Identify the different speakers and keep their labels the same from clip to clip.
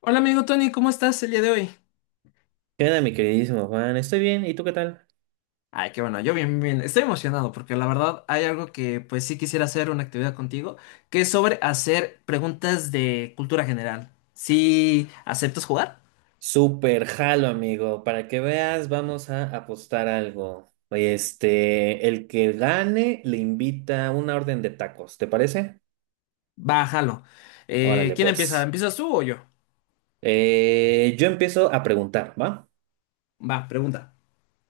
Speaker 1: Hola amigo Tony, ¿cómo estás el día de hoy?
Speaker 2: ¿Qué onda, mi queridísimo Juan? Estoy bien, ¿y tú qué tal?
Speaker 1: Ay, qué bueno, yo bien, bien. Estoy emocionado porque la verdad hay algo que pues sí quisiera hacer una actividad contigo, que es sobre hacer preguntas de cultura general. ¿Si aceptas jugar?
Speaker 2: Súper jalo, amigo. Para que veas, vamos a apostar algo. Oye, el que gane le invita una orden de tacos, ¿te parece?
Speaker 1: Bájalo.
Speaker 2: Órale,
Speaker 1: ¿Quién empieza?
Speaker 2: pues.
Speaker 1: ¿Empiezas tú o yo?
Speaker 2: Yo empiezo a preguntar, ¿va?
Speaker 1: Va, pregunta.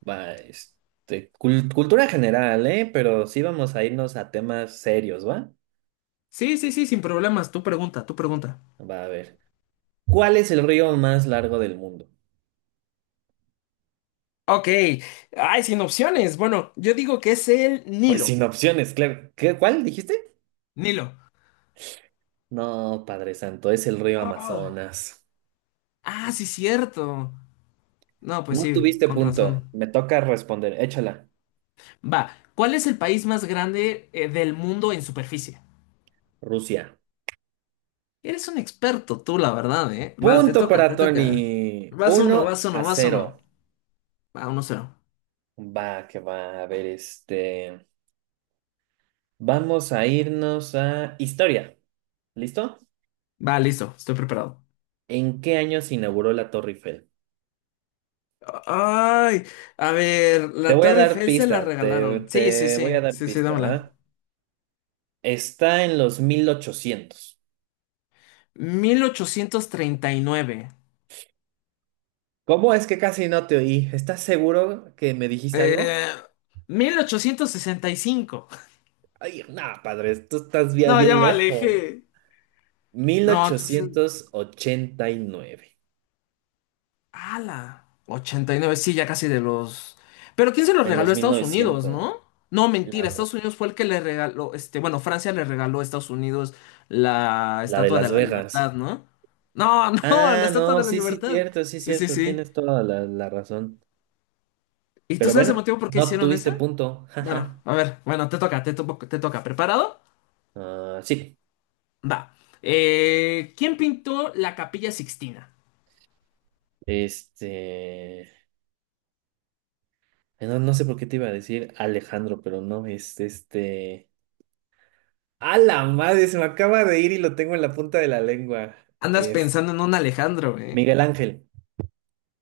Speaker 2: Va, cultura general, ¿eh? Pero sí vamos a irnos a temas serios, ¿va?
Speaker 1: Sí, sí, sí, sin problemas. Tú pregunta, tú pregunta.
Speaker 2: Va a ver. ¿Cuál es el río más largo del mundo?
Speaker 1: Ok. Ay, sin opciones. Bueno, yo digo que es el
Speaker 2: Pues
Speaker 1: Nilo.
Speaker 2: sin opciones, claro. ¿Qué, cuál dijiste?
Speaker 1: Nilo.
Speaker 2: No, Padre Santo, es el río
Speaker 1: Ay.
Speaker 2: Amazonas.
Speaker 1: Ah, sí, cierto. No, pues
Speaker 2: No
Speaker 1: sí,
Speaker 2: tuviste
Speaker 1: con
Speaker 2: punto.
Speaker 1: razón.
Speaker 2: Me toca responder. Échala.
Speaker 1: Va, ¿cuál es el país más grande del mundo en superficie?
Speaker 2: Rusia.
Speaker 1: Eres un experto tú, la verdad, ¿eh? Va, te
Speaker 2: Punto
Speaker 1: toca,
Speaker 2: para
Speaker 1: te toca.
Speaker 2: Tony.
Speaker 1: Vas uno, vas
Speaker 2: Uno
Speaker 1: uno,
Speaker 2: a
Speaker 1: vas uno.
Speaker 2: cero.
Speaker 1: Va, uno cero.
Speaker 2: Va, que va. A ver, Vamos a irnos a historia. ¿Listo?
Speaker 1: Va, listo, estoy preparado.
Speaker 2: ¿En qué año se inauguró la Torre Eiffel?
Speaker 1: Ay, a ver,
Speaker 2: Te
Speaker 1: la
Speaker 2: voy a
Speaker 1: Torre
Speaker 2: dar
Speaker 1: Eiffel se la
Speaker 2: pista. Te,
Speaker 1: regalaron. Sí, sí,
Speaker 2: te voy
Speaker 1: sí,
Speaker 2: a dar
Speaker 1: sí, sí,
Speaker 2: pista,
Speaker 1: dámela.
Speaker 2: ¿va? Está en los 1800.
Speaker 1: 1839.
Speaker 2: ¿Cómo es que casi no te oí? ¿Estás seguro que me dijiste algo?
Speaker 1: Eh, 1865.
Speaker 2: Ay, nada, padre, tú estás bien,
Speaker 1: No, ya
Speaker 2: bien
Speaker 1: me
Speaker 2: lejos.
Speaker 1: alejé.
Speaker 2: Mil
Speaker 1: No, entonces.
Speaker 2: ochocientos ochenta y nueve,
Speaker 1: ¡Hala! Ochenta y nueve, sí, ya casi de los... Pero ¿quién se los
Speaker 2: en
Speaker 1: regaló a
Speaker 2: los mil
Speaker 1: Estados Unidos,
Speaker 2: novecientos,
Speaker 1: no? No, mentira,
Speaker 2: la,
Speaker 1: Estados Unidos fue el que le regaló, bueno, Francia le regaló a Estados Unidos la
Speaker 2: la de
Speaker 1: Estatua de
Speaker 2: Las
Speaker 1: la Libertad,
Speaker 2: Vegas.
Speaker 1: ¿no? No, no, la
Speaker 2: Ah,
Speaker 1: Estatua
Speaker 2: no,
Speaker 1: de la
Speaker 2: sí,
Speaker 1: Libertad.
Speaker 2: sí,
Speaker 1: Sí, sí,
Speaker 2: cierto,
Speaker 1: sí.
Speaker 2: tienes toda la razón.
Speaker 1: ¿Y tú
Speaker 2: Pero
Speaker 1: sabes el
Speaker 2: bueno,
Speaker 1: motivo por qué
Speaker 2: no
Speaker 1: hicieron
Speaker 2: tuviste
Speaker 1: esa?
Speaker 2: punto.
Speaker 1: Bueno,
Speaker 2: Jaja.
Speaker 1: a ver, bueno, te toca, te toca, te toca. ¿Preparado?
Speaker 2: Ah, sí,
Speaker 1: Va. ¿Quién pintó la Capilla Sixtina?
Speaker 2: este... no, no sé por qué te iba a decir Alejandro, pero no, ¡A la madre! Se me acaba de ir y lo tengo en la punta de la lengua.
Speaker 1: Andas
Speaker 2: Es
Speaker 1: pensando en un Alejandro, ¿eh?
Speaker 2: Miguel Ángel.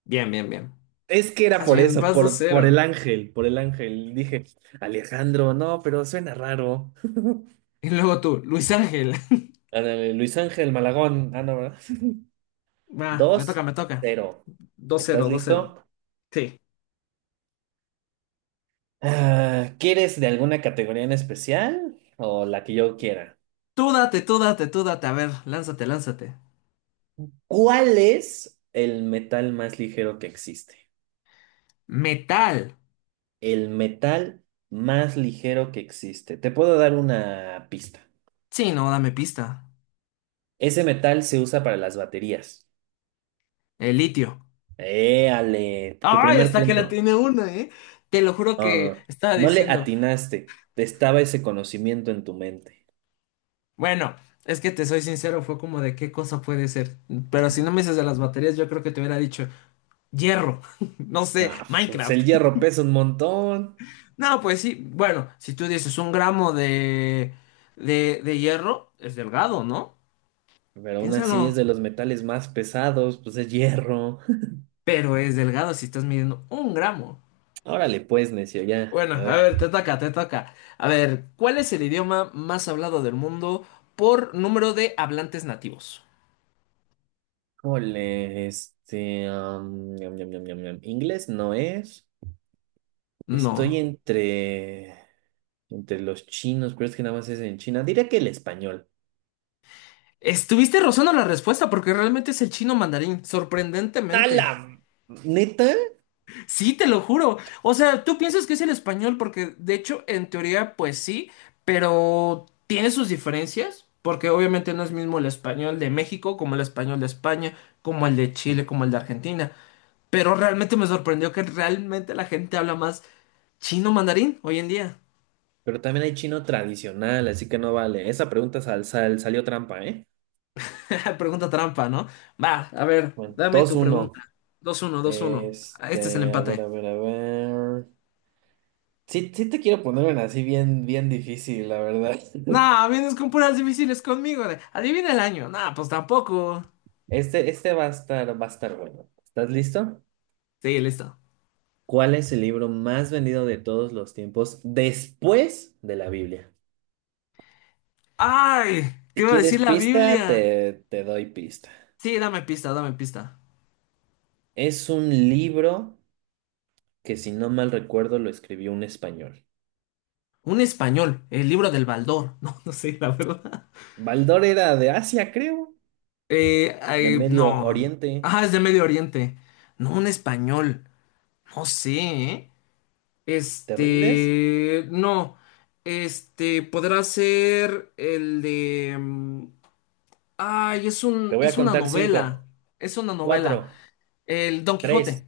Speaker 1: Bien, bien, bien.
Speaker 2: Es que era
Speaker 1: Más
Speaker 2: por
Speaker 1: bien,
Speaker 2: eso,
Speaker 1: vas dos
Speaker 2: por el
Speaker 1: cero.
Speaker 2: ángel, por el ángel. Dije, Alejandro, no, pero suena raro.
Speaker 1: Y luego tú, Luis Ángel.
Speaker 2: Ándale, Luis Ángel Malagón, ah, no, ¿verdad?
Speaker 1: Va, me toca,
Speaker 2: Dos,
Speaker 1: me toca.
Speaker 2: cero.
Speaker 1: Dos
Speaker 2: ¿Estás
Speaker 1: cero, dos cero.
Speaker 2: listo?
Speaker 1: Sí.
Speaker 2: Ah, ¿quieres de alguna categoría en especial o la que yo quiera?
Speaker 1: Tú date, tú date, tú date. A ver, lánzate, lánzate.
Speaker 2: ¿Cuál es el metal más ligero que existe?
Speaker 1: Metal.
Speaker 2: El metal más ligero que existe. Te puedo dar una pista.
Speaker 1: Sí, no, dame pista.
Speaker 2: Ese metal se usa para las baterías.
Speaker 1: El litio.
Speaker 2: Éale, tu
Speaker 1: Ay,
Speaker 2: primer
Speaker 1: hasta que
Speaker 2: punto.
Speaker 1: la tiene una, ¿eh? Te lo juro
Speaker 2: Ah,
Speaker 1: que estaba
Speaker 2: no, no le
Speaker 1: diciendo.
Speaker 2: atinaste. Estaba ese conocimiento en tu mente.
Speaker 1: Bueno, es que te soy sincero, fue como de qué cosa puede ser. Pero si no me dices de las baterías, yo creo que te hubiera dicho hierro. No sé,
Speaker 2: Ah, pues
Speaker 1: Minecraft.
Speaker 2: el hierro pesa un montón,
Speaker 1: No, pues sí. Bueno, si tú dices un gramo de hierro, es delgado, ¿no?
Speaker 2: pero aún
Speaker 1: Piénsalo,
Speaker 2: así es de los metales más pesados, pues es hierro.
Speaker 1: pero es delgado si estás midiendo un gramo.
Speaker 2: Órale, pues, necio, ya.
Speaker 1: Bueno,
Speaker 2: A
Speaker 1: a
Speaker 2: ver.
Speaker 1: ver, te toca, te toca. A ver, ¿cuál es el idioma más hablado del mundo por número de hablantes nativos?
Speaker 2: Híjole, ñam, ñam, ñam, ñam, ñam. Inglés no es. Estoy
Speaker 1: No.
Speaker 2: entre. Entre los chinos, pero es que nada más es en China. Diría que el español.
Speaker 1: Estuviste rozando la respuesta porque realmente es el chino mandarín,
Speaker 2: ¡A la
Speaker 1: sorprendentemente.
Speaker 2: neta!
Speaker 1: Sí, te lo juro. O sea, tú piensas que es el español porque de hecho en teoría pues sí, pero tiene sus diferencias porque obviamente no es mismo el español de México como el español de España, como el de Chile, como el de Argentina. Pero realmente me sorprendió que realmente la gente habla más chino mandarín hoy en día.
Speaker 2: Pero también hay chino tradicional, así que no vale. Esa pregunta salió trampa, ¿eh?
Speaker 1: Pregunta trampa, ¿no? Va, a ver,
Speaker 2: Bueno,
Speaker 1: dame
Speaker 2: dos
Speaker 1: tu
Speaker 2: uno
Speaker 1: pregunta. Dos uno, dos uno. Este es el
Speaker 2: A ver,
Speaker 1: empate.
Speaker 2: a ver, a ver. Sí, sí te quiero poner una así bien, bien difícil, la verdad.
Speaker 1: No, vienes con puras difíciles conmigo. Adivina el año. No, pues tampoco.
Speaker 2: Este va a estar bueno. ¿Estás listo?
Speaker 1: Sí, listo.
Speaker 2: ¿Cuál es el libro más vendido de todos los tiempos después de la Biblia?
Speaker 1: ¡Ay! Te
Speaker 2: Si
Speaker 1: iba a
Speaker 2: quieres
Speaker 1: decir la
Speaker 2: pista,
Speaker 1: Biblia.
Speaker 2: te doy pista.
Speaker 1: Sí, dame pista, dame pista.
Speaker 2: Es un libro que, si no mal recuerdo, lo escribió un español.
Speaker 1: Un español, el libro del Baldor. No, no sé, la verdad.
Speaker 2: Baldor era de Asia, creo, de
Speaker 1: Ay,
Speaker 2: Medio
Speaker 1: no.
Speaker 2: Oriente.
Speaker 1: Ah, es de Medio Oriente. No, un español. No sé, ¿eh?
Speaker 2: ¿Te rindes?
Speaker 1: No, podrá ser el de... Ay,
Speaker 2: Te voy a
Speaker 1: es una
Speaker 2: contar
Speaker 1: novela,
Speaker 2: cinco.
Speaker 1: es una novela.
Speaker 2: Cuatro,
Speaker 1: El Don Quijote,
Speaker 2: tres,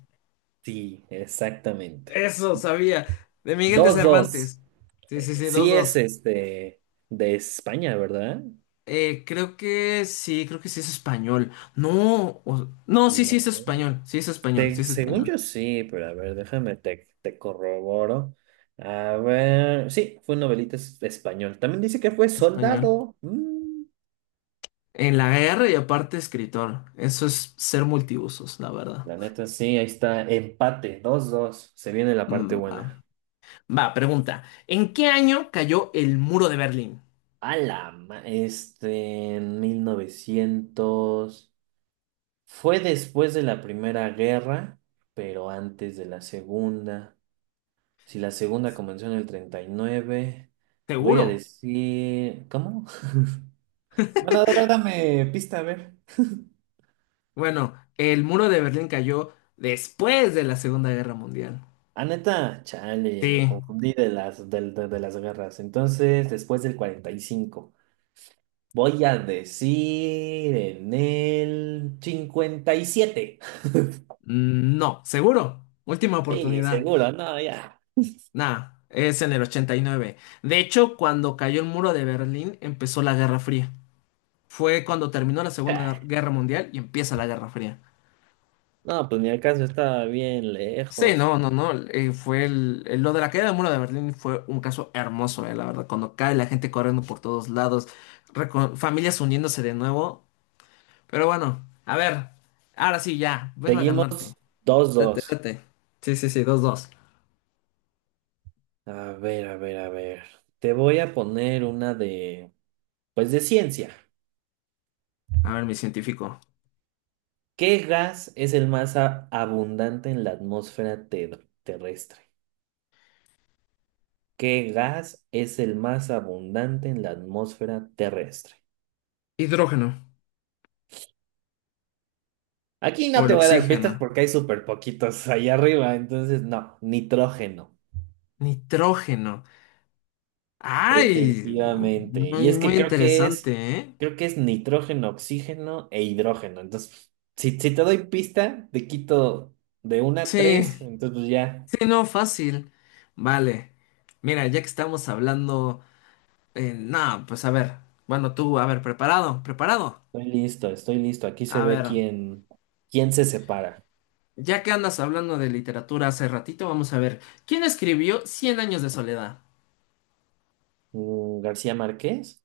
Speaker 2: sí, exactamente.
Speaker 1: eso sabía, de Miguel de
Speaker 2: Dos, dos.
Speaker 1: Cervantes. Sí, sí, sí, dos,
Speaker 2: Sí es
Speaker 1: dos.
Speaker 2: este de España, ¿verdad?
Speaker 1: Creo que sí es español. No, no, sí, sí es
Speaker 2: No.
Speaker 1: español, sí es español, sí es
Speaker 2: Según
Speaker 1: español,
Speaker 2: yo sí, pero a ver, déjame, te corroboro. A ver, sí, fue un novelista español. También dice que fue
Speaker 1: español.
Speaker 2: soldado. Mm,
Speaker 1: En la guerra y aparte escritor, eso es ser multiusos, la verdad.
Speaker 2: la neta, sí, ahí está, empate, 2-2. Se viene la parte
Speaker 1: Va.
Speaker 2: buena.
Speaker 1: Va, pregunta. ¿En qué año cayó el muro de Berlín?
Speaker 2: En mil novecientos. Fue después de la Primera Guerra, pero antes de la Segunda. Si la Segunda comenzó en el 39, voy
Speaker 1: ¿Seguro?
Speaker 2: a decir... ¿Cómo? Bueno, de verdad me pista, a ver.
Speaker 1: Bueno, el muro de Berlín cayó después de la Segunda Guerra Mundial.
Speaker 2: Ah, neta, chale, me
Speaker 1: Sí.
Speaker 2: confundí de de las guerras. Entonces, después del 45, voy a decir en el 57.
Speaker 1: No, seguro. Última
Speaker 2: Sí,
Speaker 1: oportunidad.
Speaker 2: seguro, no, ya.
Speaker 1: Nah, es en el 89. De hecho, cuando cayó el muro de Berlín, empezó la Guerra Fría. Fue cuando terminó la Segunda Guer- Guerra Mundial y empieza la Guerra Fría.
Speaker 2: No, pues ni acaso estaba bien
Speaker 1: Sí,
Speaker 2: lejos.
Speaker 1: no, no, no. Fue lo de la caída del muro de Berlín fue un caso hermoso, la verdad. Cuando cae la gente corriendo por todos lados, familias uniéndose de nuevo. Pero bueno, a ver, ahora sí, ya, vengo a ganarte.
Speaker 2: Seguimos dos
Speaker 1: Date,
Speaker 2: dos
Speaker 1: date. Sí, sí, sí, dos, dos.
Speaker 2: A ver, a ver, a ver. Te voy a poner una pues de ciencia.
Speaker 1: A ver, mi científico.
Speaker 2: ¿Qué gas es el más abundante en la atmósfera terrestre? ¿Qué gas es el más abundante en la atmósfera terrestre?
Speaker 1: Hidrógeno
Speaker 2: Aquí no
Speaker 1: o el
Speaker 2: te voy a dar
Speaker 1: oxígeno.
Speaker 2: pistas porque hay súper poquitos ahí arriba, entonces no, nitrógeno.
Speaker 1: Nitrógeno. Ay,
Speaker 2: Efectivamente. Y
Speaker 1: muy,
Speaker 2: es
Speaker 1: muy
Speaker 2: que
Speaker 1: interesante, ¿eh?
Speaker 2: creo que es nitrógeno, oxígeno e hidrógeno. Entonces, si te doy pista, te quito de una a
Speaker 1: Sí,
Speaker 2: tres, entonces pues ya
Speaker 1: sí, no, fácil. Vale. Mira, ya que estamos hablando. No, pues a ver. Bueno, tú, a ver, preparado, preparado.
Speaker 2: estoy listo, estoy listo. Aquí se
Speaker 1: A
Speaker 2: ve
Speaker 1: ver,
Speaker 2: quién, quién se separa.
Speaker 1: ya que andas hablando de literatura hace ratito, vamos a ver. ¿Quién escribió Cien años de soledad?
Speaker 2: Mm, ¿García Márquez?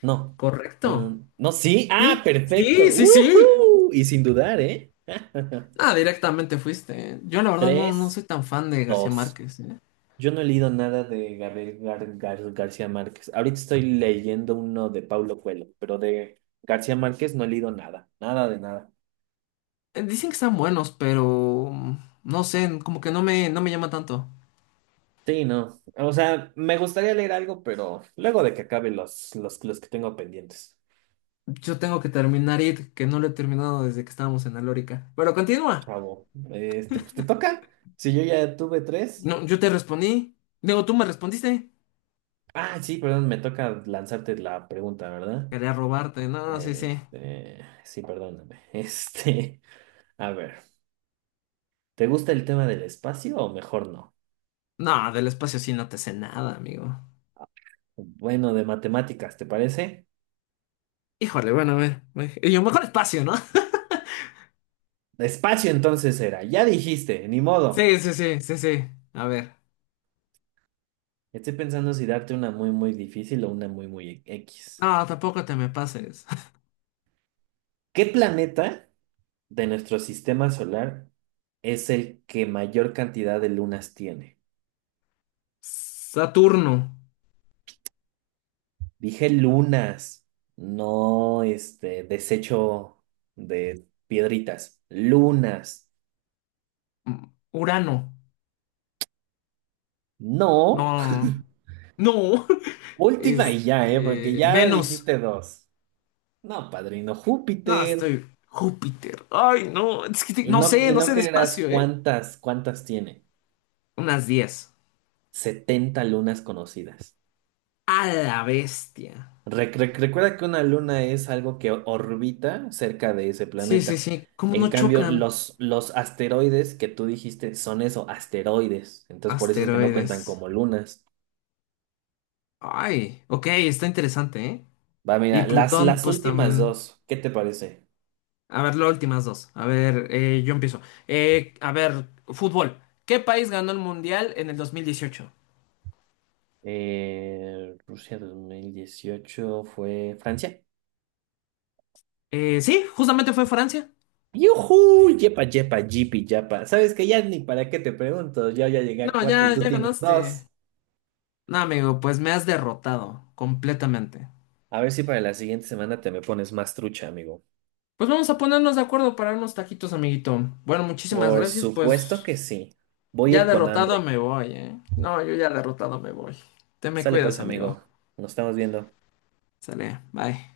Speaker 2: No.
Speaker 1: ¿Correcto?
Speaker 2: Mm, no, sí. Ah,
Speaker 1: ¿Sí? Sí,
Speaker 2: perfecto.
Speaker 1: sí, sí.
Speaker 2: ¡Uhú! Y sin dudar, ¿eh?
Speaker 1: Ah, directamente fuiste. ¿Eh? Yo la verdad no
Speaker 2: Tres,
Speaker 1: soy tan fan de García
Speaker 2: dos.
Speaker 1: Márquez. ¿Eh?
Speaker 2: Yo no he leído nada de Gabriel García Márquez. Ahorita estoy leyendo uno de Paulo Coelho, pero de García Márquez no he leído nada, nada de nada.
Speaker 1: Dicen que están buenos, pero no sé, como que no me llama tanto.
Speaker 2: Sí, no. O sea, me gustaría leer algo, pero luego de que acabe los que tengo pendientes.
Speaker 1: Yo tengo que terminar It, que no lo he terminado desde que estábamos en Alórica. Pero continúa.
Speaker 2: Chavo, pues te toca. Si yo ya tuve tres.
Speaker 1: No, yo te respondí. Luego tú me respondiste.
Speaker 2: Ah, sí, perdón, me toca lanzarte la pregunta, ¿verdad?
Speaker 1: Quería robarte. No, sí, sí.
Speaker 2: Sí, perdóname. A ver, ¿te gusta el tema del espacio o mejor no?
Speaker 1: No, del espacio sí no te sé nada, amigo.
Speaker 2: Bueno, de matemáticas, ¿te parece?
Speaker 1: Híjole, bueno, a ver. Y yo, mejor espacio, ¿no?
Speaker 2: Espacio entonces era, ya dijiste, ni modo.
Speaker 1: Sí, sí, sí, sí, sí. A ver.
Speaker 2: Estoy pensando si darte una muy, muy difícil o una muy, muy X.
Speaker 1: No, tampoco te me pases.
Speaker 2: ¿Qué planeta de nuestro sistema solar es el que mayor cantidad de lunas tiene?
Speaker 1: Saturno.
Speaker 2: Dije lunas, no este desecho de piedritas, lunas.
Speaker 1: Mm, Urano.
Speaker 2: No,
Speaker 1: No. No.
Speaker 2: última y ya, ¿eh? Porque ya
Speaker 1: Venus.
Speaker 2: dijiste dos. No, padrino,
Speaker 1: No,
Speaker 2: Júpiter.
Speaker 1: estoy. Júpiter. Ay, no. Es que
Speaker 2: Y
Speaker 1: no
Speaker 2: no,
Speaker 1: sé,
Speaker 2: y
Speaker 1: no
Speaker 2: no
Speaker 1: sé de
Speaker 2: creerás
Speaker 1: espacio, ¿eh?
Speaker 2: cuántas tiene.
Speaker 1: Unas 10.
Speaker 2: 70 lunas conocidas.
Speaker 1: A la bestia.
Speaker 2: Recuerda que una luna es algo que orbita cerca de ese
Speaker 1: Sí, sí,
Speaker 2: planeta.
Speaker 1: sí. ¿Cómo no
Speaker 2: En cambio,
Speaker 1: chocan?
Speaker 2: los asteroides que tú dijiste son eso, asteroides. Entonces, por eso es que no cuentan
Speaker 1: Asteroides.
Speaker 2: como lunas.
Speaker 1: Ay, ok, está interesante, ¿eh?
Speaker 2: Va,
Speaker 1: Y
Speaker 2: mira,
Speaker 1: Plutón,
Speaker 2: las
Speaker 1: pues
Speaker 2: últimas
Speaker 1: también.
Speaker 2: dos, ¿qué te parece?
Speaker 1: A ver, las últimas dos. A ver, yo empiezo. A ver, fútbol. ¿Qué país ganó el Mundial en el 2018?
Speaker 2: Rusia 2018 fue Francia.
Speaker 1: Sí, justamente fue Francia.
Speaker 2: Yuhu, yepa, yepa, yipi, yapa. Sabes que ya ni para qué te pregunto, yo ya llegué a
Speaker 1: No,
Speaker 2: cuatro y
Speaker 1: ya,
Speaker 2: tú
Speaker 1: ya
Speaker 2: tienes dos.
Speaker 1: ganaste. No, amigo, pues me has derrotado completamente.
Speaker 2: A ver si para la siguiente semana te me pones más trucha, amigo.
Speaker 1: Pues vamos a ponernos de acuerdo para unos taquitos, amiguito. Bueno, muchísimas
Speaker 2: Por
Speaker 1: gracias,
Speaker 2: supuesto
Speaker 1: pues
Speaker 2: que sí. Voy a
Speaker 1: ya
Speaker 2: ir con
Speaker 1: derrotado
Speaker 2: hambre.
Speaker 1: me voy, ¿eh? No, yo ya derrotado me voy. Te me
Speaker 2: Sale pues,
Speaker 1: cuidas, amigo.
Speaker 2: amigo. Nos estamos viendo.
Speaker 1: Sale, bye.